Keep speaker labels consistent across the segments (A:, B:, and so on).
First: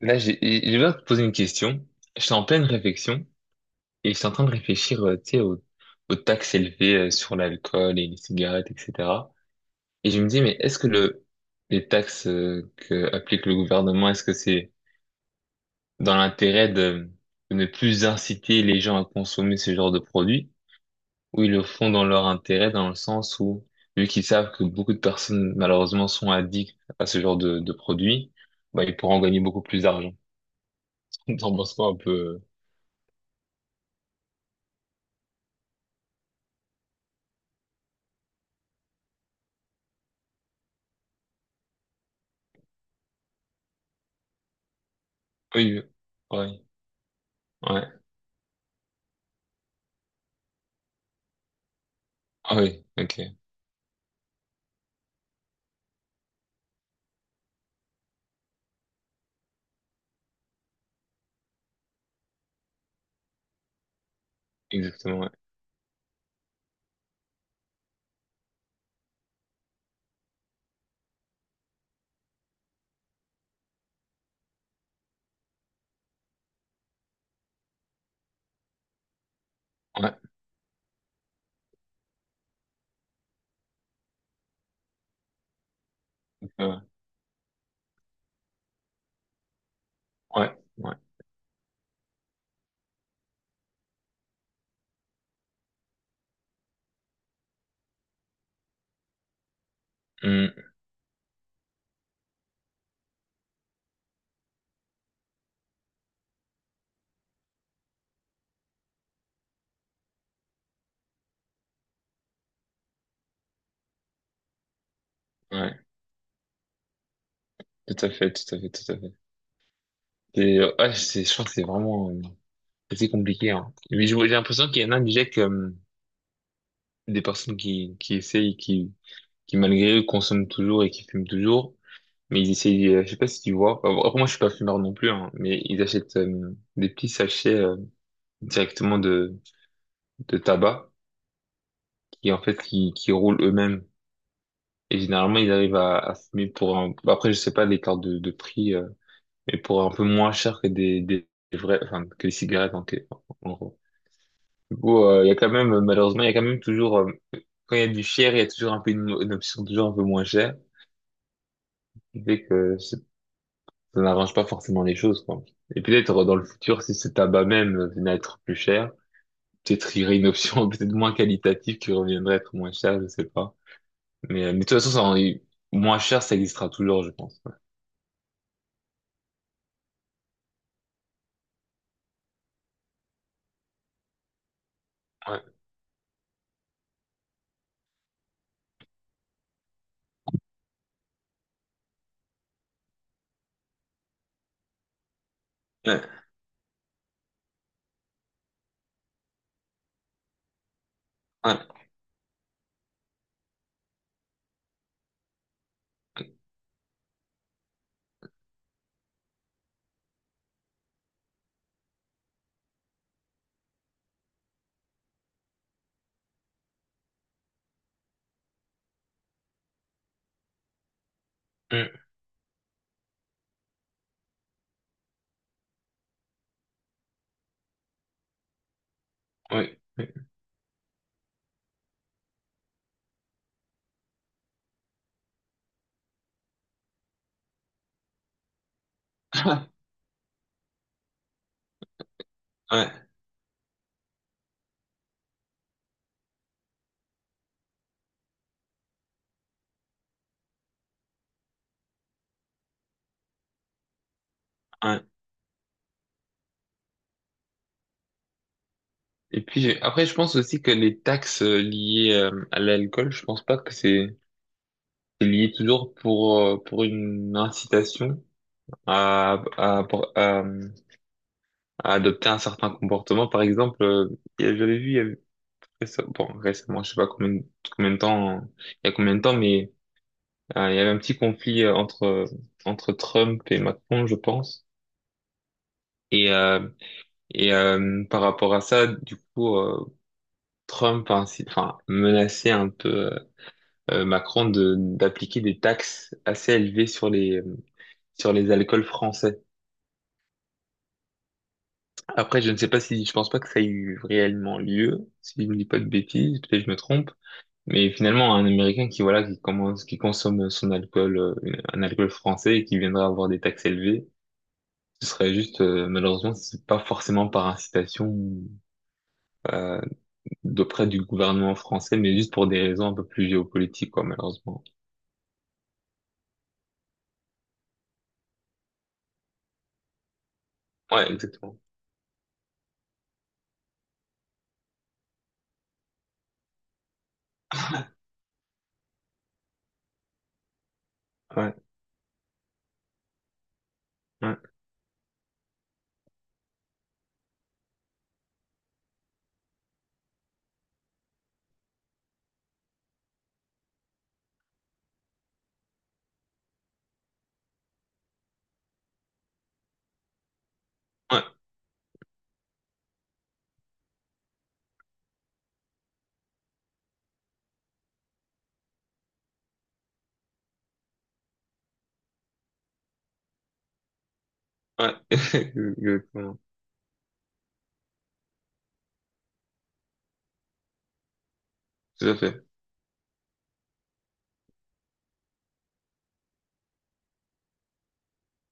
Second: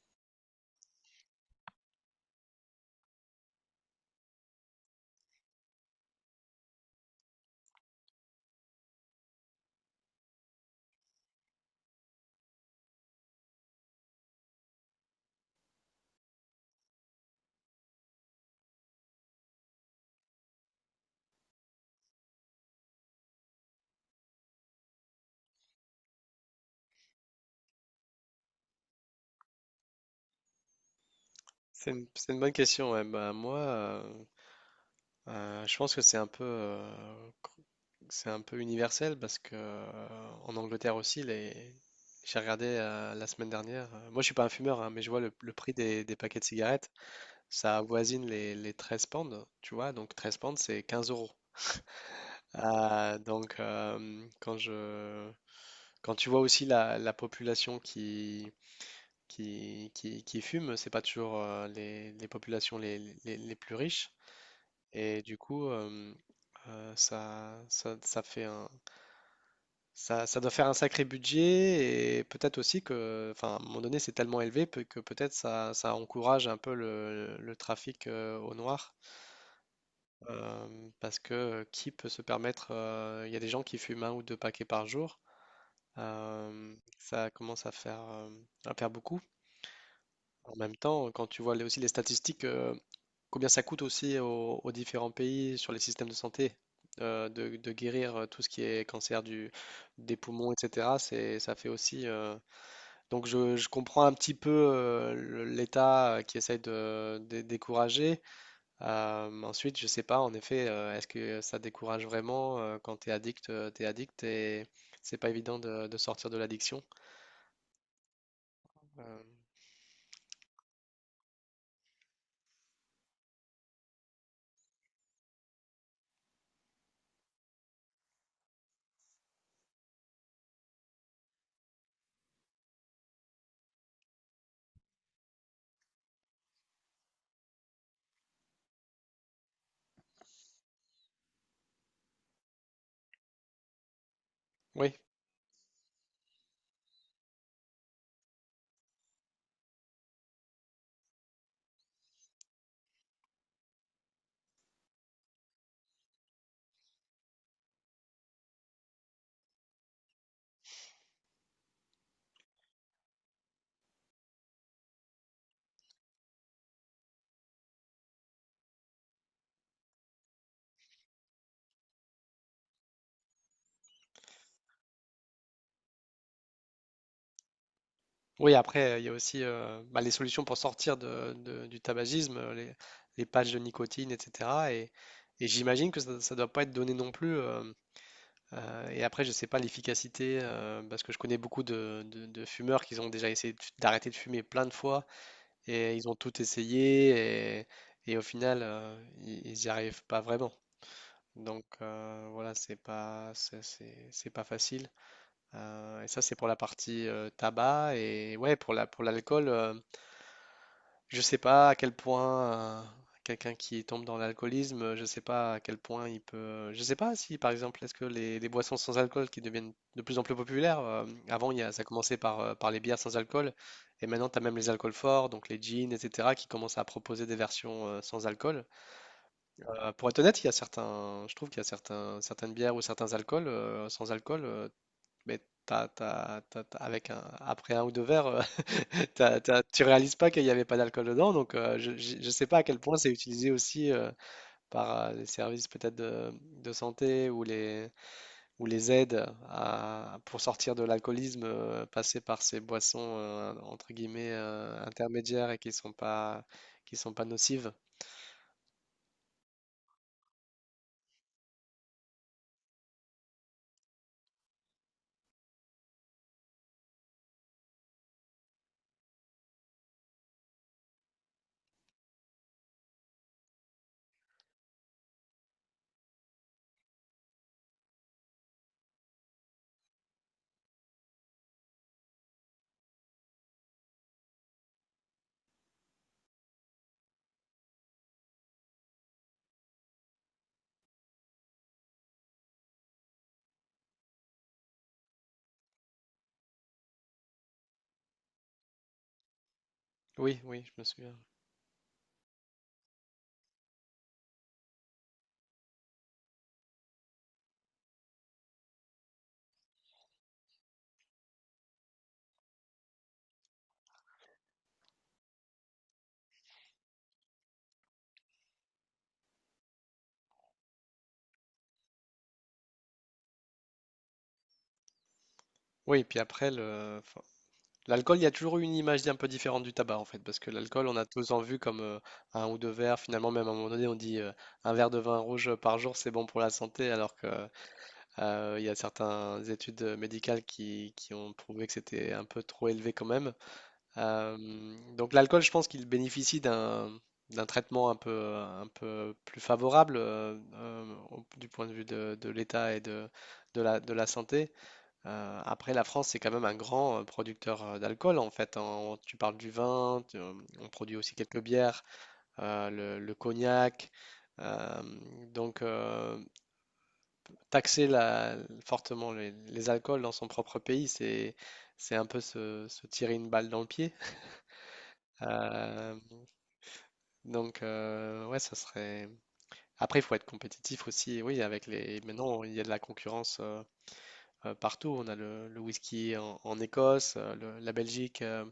A: Là, j'ai besoin de te poser une question. Je suis en pleine réflexion et je suis en train de réfléchir, tu sais, aux taxes élevées sur l'alcool et les cigarettes, etc. Et je me dis, mais est-ce que les taxes que applique le gouvernement, est-ce que c'est dans l'intérêt de ne plus inciter les gens à consommer ce genre de produits, ou ils le font dans leur intérêt, dans le sens où, vu qu'ils savent que beaucoup de personnes, malheureusement, sont addictes à ce genre de produits, bah, ils pourront gagner beaucoup plus d'argent. T'en penses quoi
B: C'est
A: un
B: une,
A: peu?
B: c'est une
A: euh?
B: bonne question. Ouais. Bah, moi, je pense que c'est un peu, cr- c'est un peu universel parce que en Angleterre aussi, les... j'ai regardé la semaine dernière. Moi, je suis pas un fumeur, hein, mais je vois le prix
A: Oui, oui.
B: des paquets de
A: Ouais,
B: cigarettes. Ça
A: ouais.
B: avoisine les 13 pounds, tu vois. Donc 13 pounds, c'est 15 euros.
A: Ah oui,
B: Ah,
A: ok,
B: donc quand tu vois aussi la population qui fume, c'est pas toujours les populations les plus riches.
A: exactement,
B: Et
A: ouais.
B: du coup, euh, ça, ça, ça fait un, ça doit faire un sacré budget, et peut-être aussi que, enfin, à un moment donné, c'est tellement élevé que peut-être ça encourage un peu le trafic au noir.
A: Ouais,
B: Parce que qui peut se permettre, il y a des gens qui fument un ou deux paquets par jour.
A: ouais,
B: Ça commence à faire beaucoup. En
A: ouais,
B: même
A: ouais.
B: temps, quand tu vois aussi les statistiques, combien ça coûte aussi aux différents pays sur les systèmes de santé, de guérir tout ce qui est cancer des poumons,
A: Hmm,
B: etc. Ça fait aussi. Donc je comprends un petit peu l'État qui essaye de décourager. Ensuite, je sais pas, en effet, est-ce que ça décourage vraiment quand tu es addict et c'est pas évident
A: ouais.
B: de sortir de l'addiction.
A: Tout à fait, tout à fait, tout à fait.
B: Euh,
A: Ouais, je crois que c'est vraiment assez compliqué, hein. Mais j'ai l'impression qu'il y en a déjà que, des personnes qui, qui malgré eux consomment toujours et qui fument toujours, mais ils essayent. Je sais pas si tu vois. Enfin, bon, après moi je suis pas fumeur non plus, hein, mais ils achètent des petits sachets directement de tabac qui en fait qui, roulent eux-mêmes.
B: oui,
A: Et généralement, ils arrivent à fumer pour un. Bah, après, je sais pas l'écart de prix, mais pour un peu moins cher que des vrais. Enfin, que les cigarettes, en gros. Du coup, il y a quand même, malheureusement, il y a quand même toujours. Quand il y a du cher, il y a toujours un peu une option toujours un peu moins chère. Ce qui fait que ça n'arrange pas forcément les choses, quoi. Et peut-être, dans le futur, si ce tabac même venait à être plus cher, peut-être il y aurait une option peut-être moins qualitative qui reviendrait à être moins chère, je sais pas. Mais de toute façon, ça, moins cher, ça existera toujours, je pense.
B: oui, après, il y a aussi bah, les solutions pour sortir du tabagisme, les patchs de nicotine, etc. Et
A: Ouais.
B: j'imagine que ça ne doit pas être donné non plus. Et après, je ne sais pas l'efficacité, parce que je connais beaucoup de fumeurs qui ont déjà essayé d'arrêter de fumer plein de fois, et ils
A: Ouais.
B: ont tout essayé, et au final, ils n'y arrivent pas vraiment.
A: Ouais,
B: Donc voilà, c'est pas facile. Et ça, c'est pour la partie tabac. Et ouais, pour l'alcool. Je sais pas à quel point euh, quelqu'un qui tombe dans l'alcoolisme, je sais pas à quel point il peut. Je sais pas si, par exemple, est-ce que les boissons sans alcool qui deviennent de plus en plus populaires, avant, ça
A: mm,
B: commençait par, par les bières sans alcool, et maintenant, tu as même les alcools forts, donc les gins, etc., qui commencent à proposer des versions sans alcool.
A: oui,
B: Pour
A: oui.
B: être honnête, il y a certains, je trouve qu'il y a certaines bières ou certains alcools sans alcool, mais après un ou deux verres. euh, T'as- t'as- tu réalises pas qu'il n'y avait pas d'alcool dedans, donc je ne sais pas à quel point
A: Ouais,
B: c'est utilisé aussi par les services peut-être de santé ou ou les aides pour sortir de l'alcoolisme, passer par ces boissons, entre guillemets,
A: ouais.
B: intermédiaires, et qui sont pas nocives.
A: Et puis après, je pense aussi que les taxes liées à l'alcool, je pense pas que c'est lié toujours pour pour une incitation à, pour- à adopter un certain comportement. Par exemple, j'avais vu il y avait bon, récemment, je sais pas combien de temps, il y a combien de temps, mais il y avait un petit conflit entre Trump et Macron, je pense. Et euh, et par rapport à ça, du coup. Trump a ainsi, enfin, menacé un peu Macron de d'appliquer des taxes assez élevées sur les alcools français.
B: Oui, oui, je me souviens.
A: Après, je ne sais pas, si je pense pas que ça ait eu réellement lieu, si je ne dis pas de bêtises, peut-être que je me trompe. Mais finalement, un Américain qui, voilà, qui commence qui consomme son alcool, un alcool français, et qui viendrait avoir des taxes élevées, ce serait juste, malheureusement c'est pas forcément par incitation euh, d'auprès du gouvernement français, mais juste pour des raisons un peu plus géopolitiques, quoi, malheureusement.
B: Oui, puis après, enfin, l'alcool, il y a toujours eu une image un peu différente du tabac en fait, parce que l'alcool, on a
A: Ouais,
B: tous en vu
A: exactement.
B: comme un ou deux verres. Finalement, même à un moment donné, on dit un verre de vin rouge par jour, c'est bon pour la santé, alors que il y a certaines études médicales qui ont
A: Ouais,
B: prouvé que c'était un peu trop élevé quand même. Euh,
A: ouais,
B: donc l'alcool, je pense qu'il bénéficie d'un traitement un peu plus favorable, du point de vue de l'état et de la santé. Après, la France, c'est quand même un grand producteur d'alcool, en fait. Hein. Tu parles du vin, on produit aussi
A: ouais,
B: quelques bières, le cognac. euh, donc, euh, Taxer fortement les alcools dans son propre pays, c'est un peu se tirer une balle dans le pied.
A: ouais,
B: Euh,
A: exactement,
B: donc, ouais, ça serait. Après, il faut être compétitif aussi. Oui, avec les.
A: tout à
B: Maintenant,
A: fait,
B: il y a de la concurrence partout. On a le whisky en Écosse, la Belgique.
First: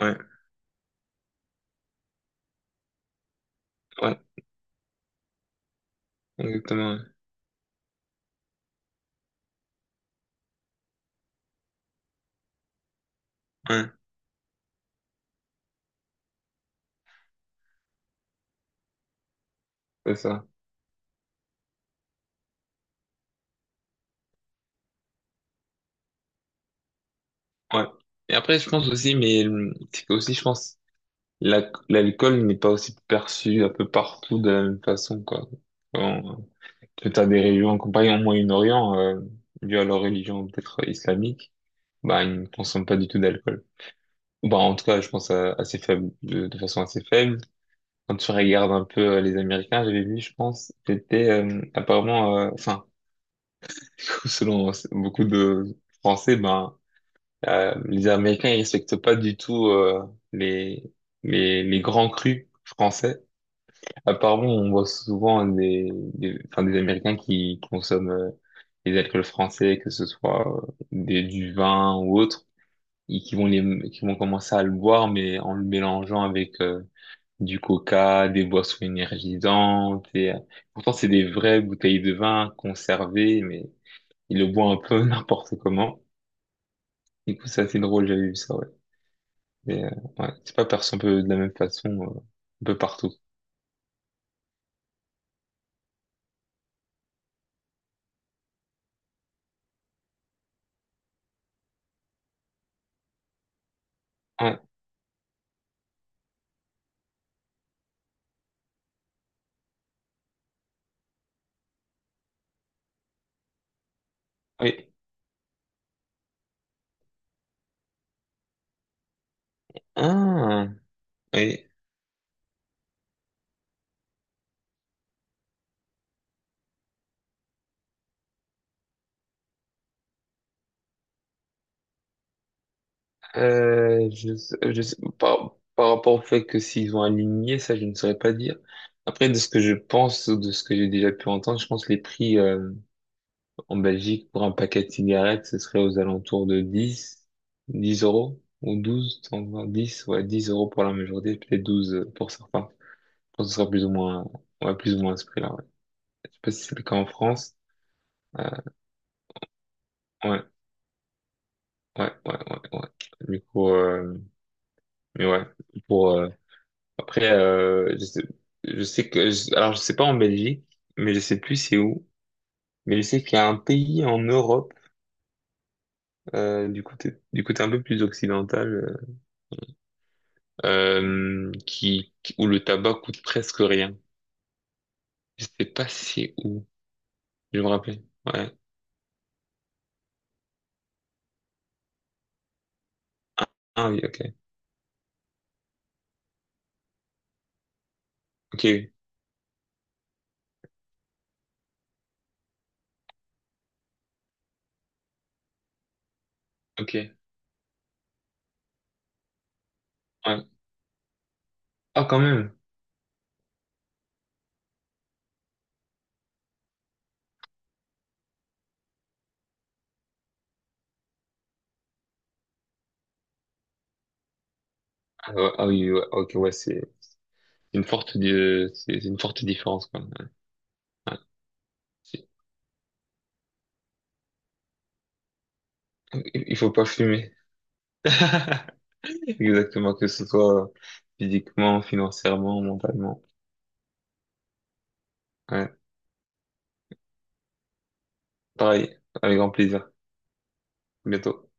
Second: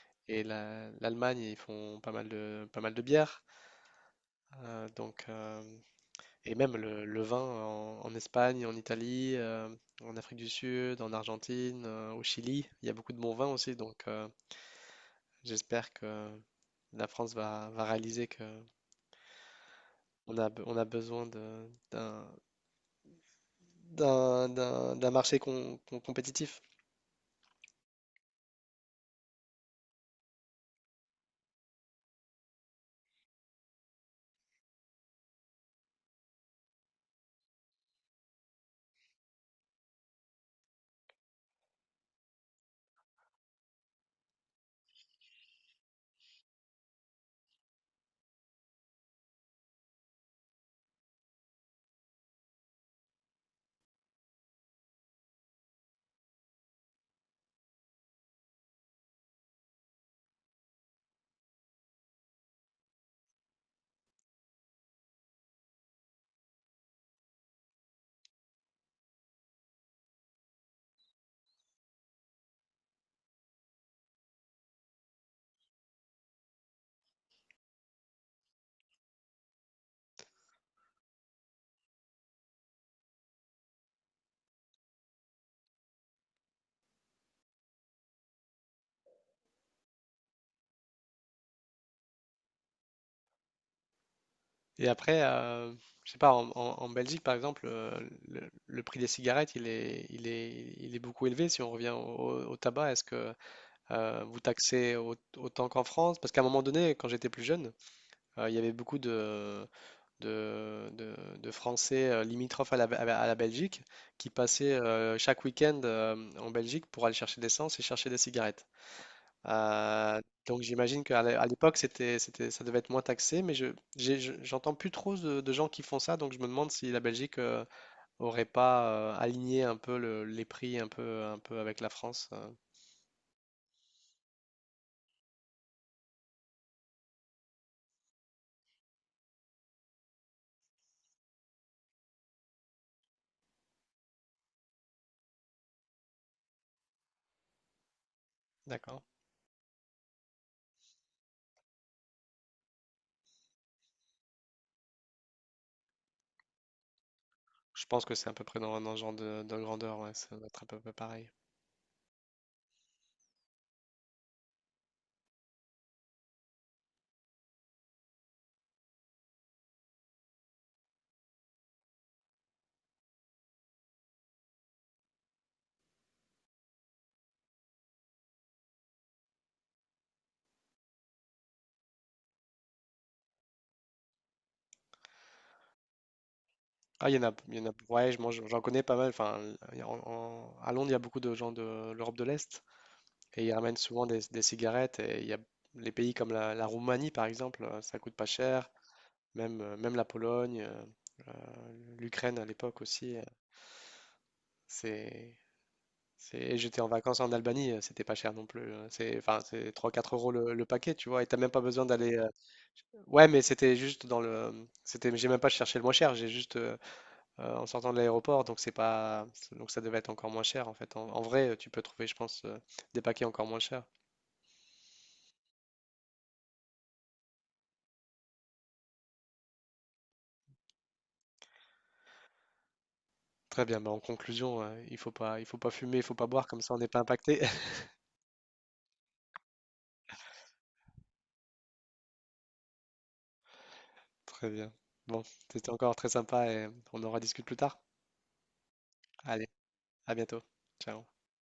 A: ouais,
B: Et l'Allemagne, ils font pas mal pas mal de bières.
A: ouais,
B: euh, donc, euh, et même
A: exactement,
B: le vin en Espagne, en Italie, en Afrique du Sud, en Argentine, au Chili, il y a beaucoup de bons vins aussi.
A: ouais, ouais,
B: Donc, j'espère que la France va réaliser que
A: c'est
B: on
A: ça,
B: a, on a besoin d'un marché compétitif.
A: ouais. Et après, je pense aussi, mais c'est que aussi, je pense, l'alcool n'est pas aussi perçu un peu partout de la même façon, quoi. Quand tu as des régions, comme par exemple au Moyen-Orient, dû à leur religion peut-être islamique, bah, ils ne consomment pas du tout d'alcool. Bah, en tout cas, je pense assez faible, de façon assez faible. Quand tu regardes un peu les Américains, j'avais vu, je pense, c'était apparemment, enfin, selon beaucoup de Français, ben, les Américains ils respectent pas du tout les, les grands crus français. Apparemment, on voit souvent enfin, des Américains qui consomment les alcools français, que ce soit du vin ou autre, et qui vont qui vont commencer à le boire, mais en le mélangeant avec du coca, des boissons énergisantes. Pourtant, c'est des vraies bouteilles de vin conservées, mais il le boit un peu n'importe comment. Du coup, c'est assez drôle, j'avais vu ça, ouais. Mais, ouais, c'est pas perçu un peu de la même façon, un peu partout.
B: Et après, je sais pas, en Belgique par exemple, le prix des cigarettes, il est beaucoup élevé. Si on revient au tabac, est-ce que vous
A: Ouais,
B: taxez autant qu'en France? Parce qu'à un moment donné, quand j'étais plus jeune, il y avait beaucoup de Français limitrophes à la Belgique qui passaient
A: oui.
B: chaque week-end en Belgique pour aller chercher de l'essence et chercher des cigarettes. Donc
A: Ah,
B: j'imagine qu'à à
A: oui.
B: l'époque, ça devait être moins taxé, mais j'entends plus trop de gens qui font ça, donc je me demande si la Belgique aurait pas aligné un peu les prix un peu avec la France.
A: Par, par rapport au fait que s'ils ont aligné, ça, je ne saurais pas dire. Après, de ce que je pense, ou de ce que j'ai déjà pu entendre, je pense que les prix, en Belgique, pour un paquet de cigarettes, ce serait aux alentours de 10 euros, ou
B: D'accord.
A: 12, 120, 10, ouais, 10 euros pour la majorité, peut-être 12 pour certains. Je pense que ce sera plus ou moins, ouais, plus ou moins à ce prix-là, ouais. Je sais pas si c'est le cas en France.
B: Je pense que c'est à
A: Euh,
B: peu près dans ce genre de grandeur, ouais, ça
A: ouais,
B: doit être à peu près pareil.
A: ouais, ouais, ouais, ouais. Du coup, mais ouais, pour, après, je sais que, alors je sais pas en Belgique, mais je sais plus c'est où, mais je sais qu'il y a un pays en Europe, du côté un peu plus occidental, où le tabac coûte presque rien. Je sais pas si c'est où.
B: Ah, il y en a, il
A: Je
B: y en
A: me
B: a,
A: rappelle.
B: ouais, moi, j'en
A: Ouais.
B: j'en connais pas mal. Enfin, il y a- en- en- à Londres, il y a beaucoup de gens de l'Europe de l'Est, et
A: Ah,
B: ils ramènent
A: ah oui,
B: souvent des,
A: ok.
B: des cigarettes. Et il y a les pays comme la Roumanie, par exemple, ça coûte pas
A: Ok,
B: cher.
A: oui.
B: Même la Pologne, l'Ukraine à l'époque aussi, c'est, c'est... et j'étais en
A: Ok.
B: vacances en Albanie, c'était pas cher non plus. C'est 3 4 euros
A: Ouais.
B: le paquet, tu vois, et t'as même pas besoin
A: Ah,
B: d'aller...
A: quand même.
B: Ouais, mais c'était juste dans le... C'était... J'ai même pas cherché le moins cher, j'ai juste... en sortant de l'aéroport, donc c'est pas... Donc ça devait être encore moins cher, en fait. En vrai, tu peux trouver, je pense, des paquets encore moins chers.
A: Ah, ouais, ah oui, ouais, ok, ouais, c'est une forte, c'est une forte différence quand même. Ouais. C'est.
B: Très bien, bah en conclusion, il faut pas fumer, il faut pas boire,
A: Il
B: comme
A: faut
B: ça on
A: pas
B: n'est pas
A: fumer.
B: impacté.
A: Exactement, que ce soit physiquement, financièrement, mentalement.
B: Très bien. Bon, c'était
A: Ouais.
B: encore très sympa et on en rediscute plus tard.
A: Pareil, avec
B: Allez,
A: grand plaisir.
B: à bientôt. Ciao.
A: À bientôt.